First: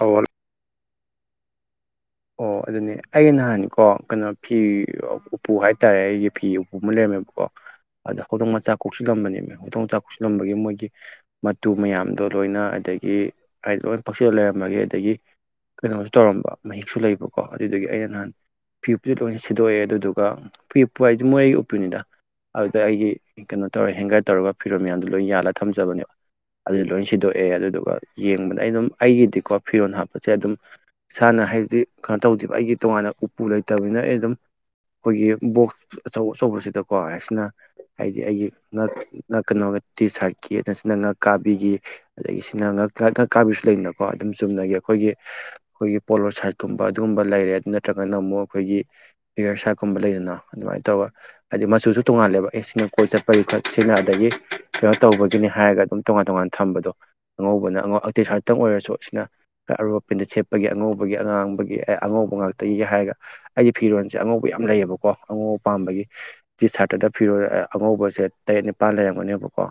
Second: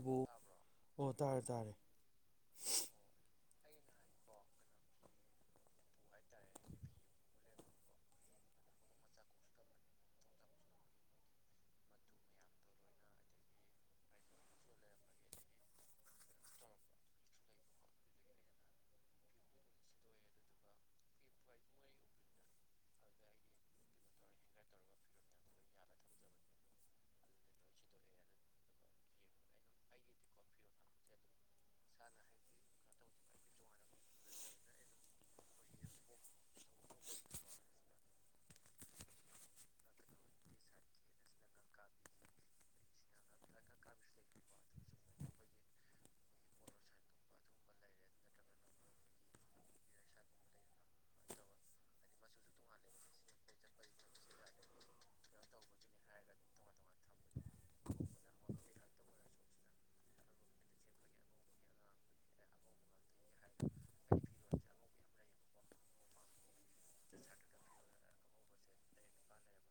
ꯑꯧ ꯑꯣ ꯇꯥꯔꯦ ꯇꯥꯔꯦ ꯑꯣ ꯑꯗꯨꯅꯦ ꯑꯩꯒꯤ ꯅꯍꯥꯟꯀꯣ ꯀꯩꯅꯣ ꯐꯤ ꯎꯄꯨ ꯍꯥꯏꯇꯥꯔꯦ ꯑꯩꯒꯤ ꯐꯤ ꯎꯄꯨ ꯑꯃ ꯂꯩꯔꯝꯃꯦꯕꯀꯣ ꯑꯗ ꯍꯧꯗꯣꯡ ꯃꯆꯥ ꯀꯣꯛꯁꯤꯜꯂꯝꯕꯅꯦꯕ ꯍꯧꯗꯣꯡ ꯃꯆꯥ ꯀꯣꯛꯁꯤꯜꯂꯝꯕꯒꯤ ꯃꯣꯏꯒꯤ ꯃꯇꯨ ꯃꯌꯥꯝꯗꯣ ꯂꯣꯏꯅ ꯑꯗꯒꯤ ꯍꯥꯏꯗꯤ ꯂꯣꯏꯅ ꯄꯛꯆꯜꯂ ꯂꯩꯔꯝꯕꯒꯤ ꯑꯗꯒꯤ ꯀꯩꯅꯣꯁꯨ ꯇꯧꯔꯝꯕ ꯃꯍꯤꯛꯁꯨ ꯂꯩꯕꯀꯣ ꯑꯗꯨꯗꯨꯒꯤ ꯑꯩꯅ ꯅꯍꯥꯟ ꯐꯤ ꯎꯄꯨꯁꯤ ꯂꯣꯏ ꯁꯤꯗꯣꯛꯑꯦ ꯑꯗꯨꯗꯨꯒ ꯐꯤ ꯎꯄꯨ ꯍꯥꯏꯗꯤ ꯃꯣꯏ ꯎꯞꯄꯨꯅꯤꯗ ꯑꯗꯨꯗ ꯑꯩꯒꯤ ꯀꯩꯅꯣ ꯇꯧꯔ ꯍꯦꯡꯒꯔ ꯇꯧꯔꯒ ꯐꯤꯔꯣꯜ ꯃꯌꯥꯝꯗꯣ ꯂꯣꯏ ꯌꯥꯜꯂꯒ ꯊꯝꯖꯕꯅꯦꯕ ꯑꯗꯨ ꯂꯣꯏ ꯁꯤꯗꯣꯛꯑꯦ ꯑꯗꯨꯗꯨꯒ ꯌꯦꯡꯕꯗ ꯑꯩ ꯑꯗꯨꯝ ꯑꯩꯒꯤꯗꯤꯀꯣ ꯐꯤꯔꯣꯜ ꯍꯥꯞꯄꯁꯦ ꯑꯗꯨꯝ ꯏꯁꯥꯅ ꯍꯥꯏꯕꯗꯤ ꯀꯩꯅꯣ ꯇꯧꯗ‌ꯦꯕ ꯑꯩꯒꯤ ꯇꯣꯉꯥꯟꯅ ꯎꯄꯨ ꯂꯩꯇꯕꯅꯤꯅ ꯑꯩ ꯑꯗꯨꯝ ꯑꯩꯈꯣꯏꯒꯤ ꯕꯣꯛꯁ ꯑꯆꯧ ꯑꯆꯧꯕꯁꯤꯗꯀꯣ ꯍꯥꯏꯅ ꯍꯥꯏꯗꯤ ꯑꯩꯒꯤ ꯉ ꯉ ꯀꯩꯅꯣꯒ ꯇꯤ ꯁꯥꯔꯠꯀꯤ ꯃꯥꯁꯤꯅ ꯉꯛꯀꯥꯕꯤꯒꯤ ꯑꯗꯒꯤ ꯁꯤꯅ ꯉꯛꯀꯥꯕꯤꯁꯨ ꯂꯩꯗꯅꯀꯣ ꯑꯗꯨꯝ ꯆꯨꯝꯅꯒꯤ ꯑꯩꯈꯣꯏꯒꯤ ꯑꯩꯈꯣꯏꯒꯤ ꯄꯣꯂꯣ ꯁꯥꯏꯠ ꯀꯨꯝꯕ ꯑꯗꯨꯒꯨꯝꯕ ꯂꯩꯔꯦ ꯑꯗꯨ ꯅꯠꯇ꯭ꯔꯒꯅ ꯑꯃꯨꯛ ꯑꯩꯈꯣꯏꯒꯤ ꯐꯤꯒꯔ ꯁꯥꯏꯠꯀꯨꯝꯕ ꯂꯩꯗꯅ ꯑꯗꯨꯃꯥꯏꯅ ꯇꯧꯔꯒ ꯍꯥꯏꯗꯤ ꯃꯆꯨꯁꯨ ꯇꯣꯉꯥꯜꯂꯦꯕ ꯑꯦ ꯁꯤꯅ ꯀꯣꯏ ꯆꯠꯄꯒꯤ ꯈ ꯁꯤꯅ ꯑꯗꯒꯤ ꯀꯩꯅꯣ ꯇꯧꯕꯒꯤꯅꯤ ꯍꯥꯏꯔꯒ ꯑꯗꯨꯝ ꯇꯣꯉꯥꯟ ꯇꯣꯉꯥꯟ ꯊꯝꯕꯗꯣ ꯑꯉꯧꯕꯅ ꯑꯉꯧ ꯇꯤꯁꯥꯔꯠꯇꯪ ꯑꯣꯏꯔꯁꯨ ꯑꯁꯤꯅ ꯈꯔ ꯑꯔꯨ ꯍ‌ꯦꯟꯗ ꯁꯦꯠꯄꯒꯤ ꯑꯉꯧꯕꯒꯤ ꯑꯉꯥꯡ ꯒꯤ ꯑꯉꯧꯕ ꯉꯥꯛꯇꯒꯤ ꯍꯥꯏꯔꯒ ꯑꯩꯒꯤ ꯐꯤꯔꯣꯟꯜꯁꯦ ꯑꯉꯧꯕ ꯌꯥꯝ ꯂꯩꯌꯦꯕꯀꯣ ꯑꯉꯧꯕ ꯄꯥꯝꯕꯒꯤ ꯇꯤꯁꯥꯠꯇꯗ ꯐꯤꯔꯣꯜ ꯑꯉꯧꯕꯁꯦ ꯇꯔꯦꯠ ꯅꯤꯄꯥꯜ ꯂꯩꯔꯝꯒꯅꯦꯕꯀꯣ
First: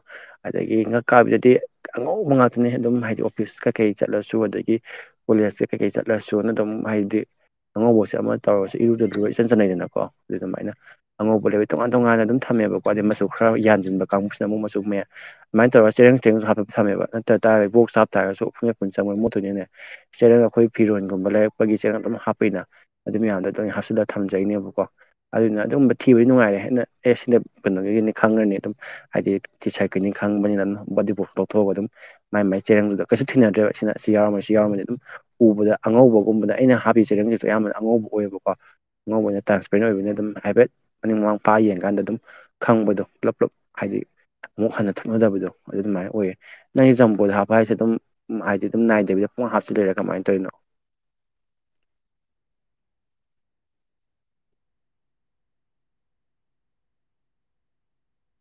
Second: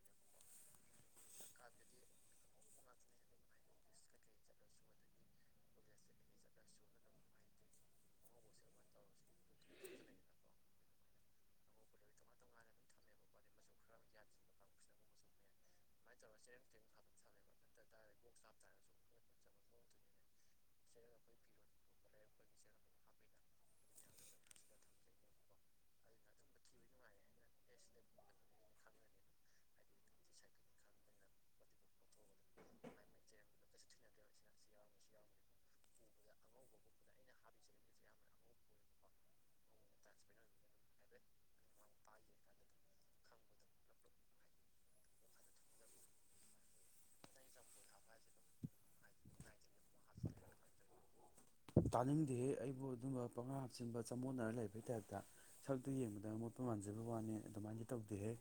ꯑꯗꯒꯤ ꯉꯛꯀꯥꯕꯤꯗꯗꯤ ꯑꯉꯧꯕ ꯉꯥꯛꯇꯅꯦ ꯑꯗꯨꯝ ꯍꯥꯏꯗꯤ ꯑꯣꯐꯤꯁ ꯀꯩꯀꯩ ꯆꯠꯂꯁꯨ ꯑꯗꯒꯤ ꯀꯣꯂꯦꯖ ꯀꯩꯀꯩ ꯆꯠꯂꯁꯨꯅ ꯑꯗꯨꯝ ꯍꯥꯏꯗꯤ ꯑꯉꯧꯕꯁꯦ ꯑꯃ ꯇꯧꯔꯁꯨ ꯏꯔꯨꯗꯗ ꯏꯆꯟ ꯆꯠꯅꯩꯗꯅꯀꯣ ꯑꯗꯨ ꯑꯗꯨꯃꯥꯏꯅ ꯑꯉꯧꯕ ꯂ‌ꯣꯏ ꯇꯣꯉꯥꯟ ꯇꯣꯉꯥꯟꯅ ꯑꯗꯨꯝ ꯊꯝꯃꯦꯕꯀ‌ꯣ ꯑꯗ ꯃꯆꯨ ꯈꯔ ꯌꯥꯟꯁꯤꯟꯕ ꯀꯥꯡꯕꯨꯁꯤꯅ ꯑꯃꯨꯛ ꯃꯆꯨꯨꯝꯃꯦ ꯑꯗꯨꯃꯥꯏꯅ ꯇꯧꯔ ꯆꯦꯔꯪ ꯆꯦꯔꯪꯁꯨ ꯍꯥꯞꯄ ꯊꯃꯦꯕ ꯅꯠꯇ ꯇꯥꯔꯗꯤ ꯕꯣꯛꯇ ꯍꯥꯞ ꯇꯥꯔꯒꯁꯨ [unintelligible] ꯆꯪꯕ ꯃꯣꯠꯇꯣꯏꯅꯦ ꯆ‌ꯦꯔꯪ ꯑꯩꯈꯣꯏ ꯐꯤꯔꯣꯟꯒꯨꯝꯕ ꯂꯩꯔꯛ ꯆꯦꯔꯪ ꯑꯗꯨꯝ ꯍꯥꯞꯄꯩꯅ ꯑꯗꯨ ꯃꯌꯥꯝꯗꯣ ꯂ‌ꯣꯏ ꯍꯥꯞꯆꯜꯂ ꯊꯝꯖꯩꯅꯦꯕꯀꯣ ꯑꯗꯨꯅ ꯑꯗꯨꯝꯕ ꯊꯤꯕꯗꯤ ꯅꯨꯡꯉꯥꯏꯔꯦ ꯍꯥꯏꯅ ꯑꯦ ꯁꯤꯗ ꯀꯩꯅꯣꯒꯤꯅꯤ ꯈꯪꯉꯅꯤ ꯑꯗꯨꯝ ꯍꯥꯏꯗꯤ ꯇꯤꯁꯥꯠꯀꯤꯅꯤ ꯈꯪꯕꯅꯤꯅ ꯑꯗꯨꯝ ꯕꯣꯗꯤꯕꯨ ꯂꯧꯊꯣꯛꯑꯒ ꯑꯗꯨꯝ ꯃꯥꯏ ꯃꯥꯏ ꯆꯦꯔꯪꯗꯨꯗ ꯀꯩꯁꯨ ꯊꯤꯅꯗ꯭ꯔꯦꯕ ꯁꯤꯅ ꯁꯤ ꯌꯥꯎꯔꯝꯃꯅꯤ ꯁꯤ ꯌꯥꯎꯔꯝꯃꯅꯤ ꯑꯗꯨꯝ ꯎꯕꯗ ꯑꯉꯧꯕ ꯒꯨꯝꯕꯗ ꯑꯩꯅ ꯍꯥꯞꯄꯤ ꯆꯦꯔꯪꯁꯤꯁꯨ ꯑꯌꯥꯝꯕꯅ ꯑꯉꯧꯕ ꯑꯣꯏꯌꯦꯕꯀꯣ ꯑꯉꯧꯕꯁ‌ꯦ ꯇ꯭ꯔꯥꯟꯁꯄꯦꯔꯦꯟ ꯑꯣꯏꯕꯅꯤꯅ ꯑꯗꯨꯝ ꯍꯥꯏꯕꯦꯠ ꯑꯅꯤꯡ ꯃꯃꯥꯡ ꯄꯥꯏꯔ ꯌꯦꯡꯀꯥꯟꯗ ꯑꯗꯨꯝ ꯈꯪꯕꯗꯣ ꯄꯨꯂꯞ ꯄꯨꯂꯞ ꯍꯥꯏꯗꯤ ꯑꯃꯨꯛ ꯍꯟꯅ ꯊꯣꯛꯅꯗꯕꯗꯣ ꯑꯗꯨ ꯑꯗꯨꯃꯥꯏꯅ ꯑꯣꯏꯌꯦ ꯅꯪꯒꯤ ꯖꯝꯕꫭꯗ ꯍꯥꯞꯄ ꯍꯥꯏꯁꯦ ꯑꯗꯨꯝ ꯍꯥꯏꯗꯤ ꯑꯗꯨꯝ ꯅꯥꯏꯗꯕꯤꯗ ꯄꯨꯡꯍꯥꯞ ꯍꯥꯞꯆꯤꯜ ꯂꯤꯔ ꯀꯃꯥꯏꯅ ꯇꯧꯔꯤꯅꯣ ꯇꯥꯅꯤꯡꯗꯦꯍꯦ ꯑꯩꯕꯨ ꯑꯗꯨꯝꯕ ꯄꯨꯡꯍꯥꯞ ꯍꯥꯞꯆꯤꯟꯕ ꯆꯃꯣꯠꯅꯔ ꯂꯩꯕꯒꯤ ꯇꯥꯏꯞꯇ ꯁꯛꯇꯨ ꯌꯦꯡꯕꯗ ꯑꯃꯣꯠꯄ ꯃꯥꯟꯖꯕꯩ ꯋꯥꯅꯤ ꯑꯗꯨꯃꯥꯏꯅꯗꯤ ꯇꯧꯗꯦꯍꯦ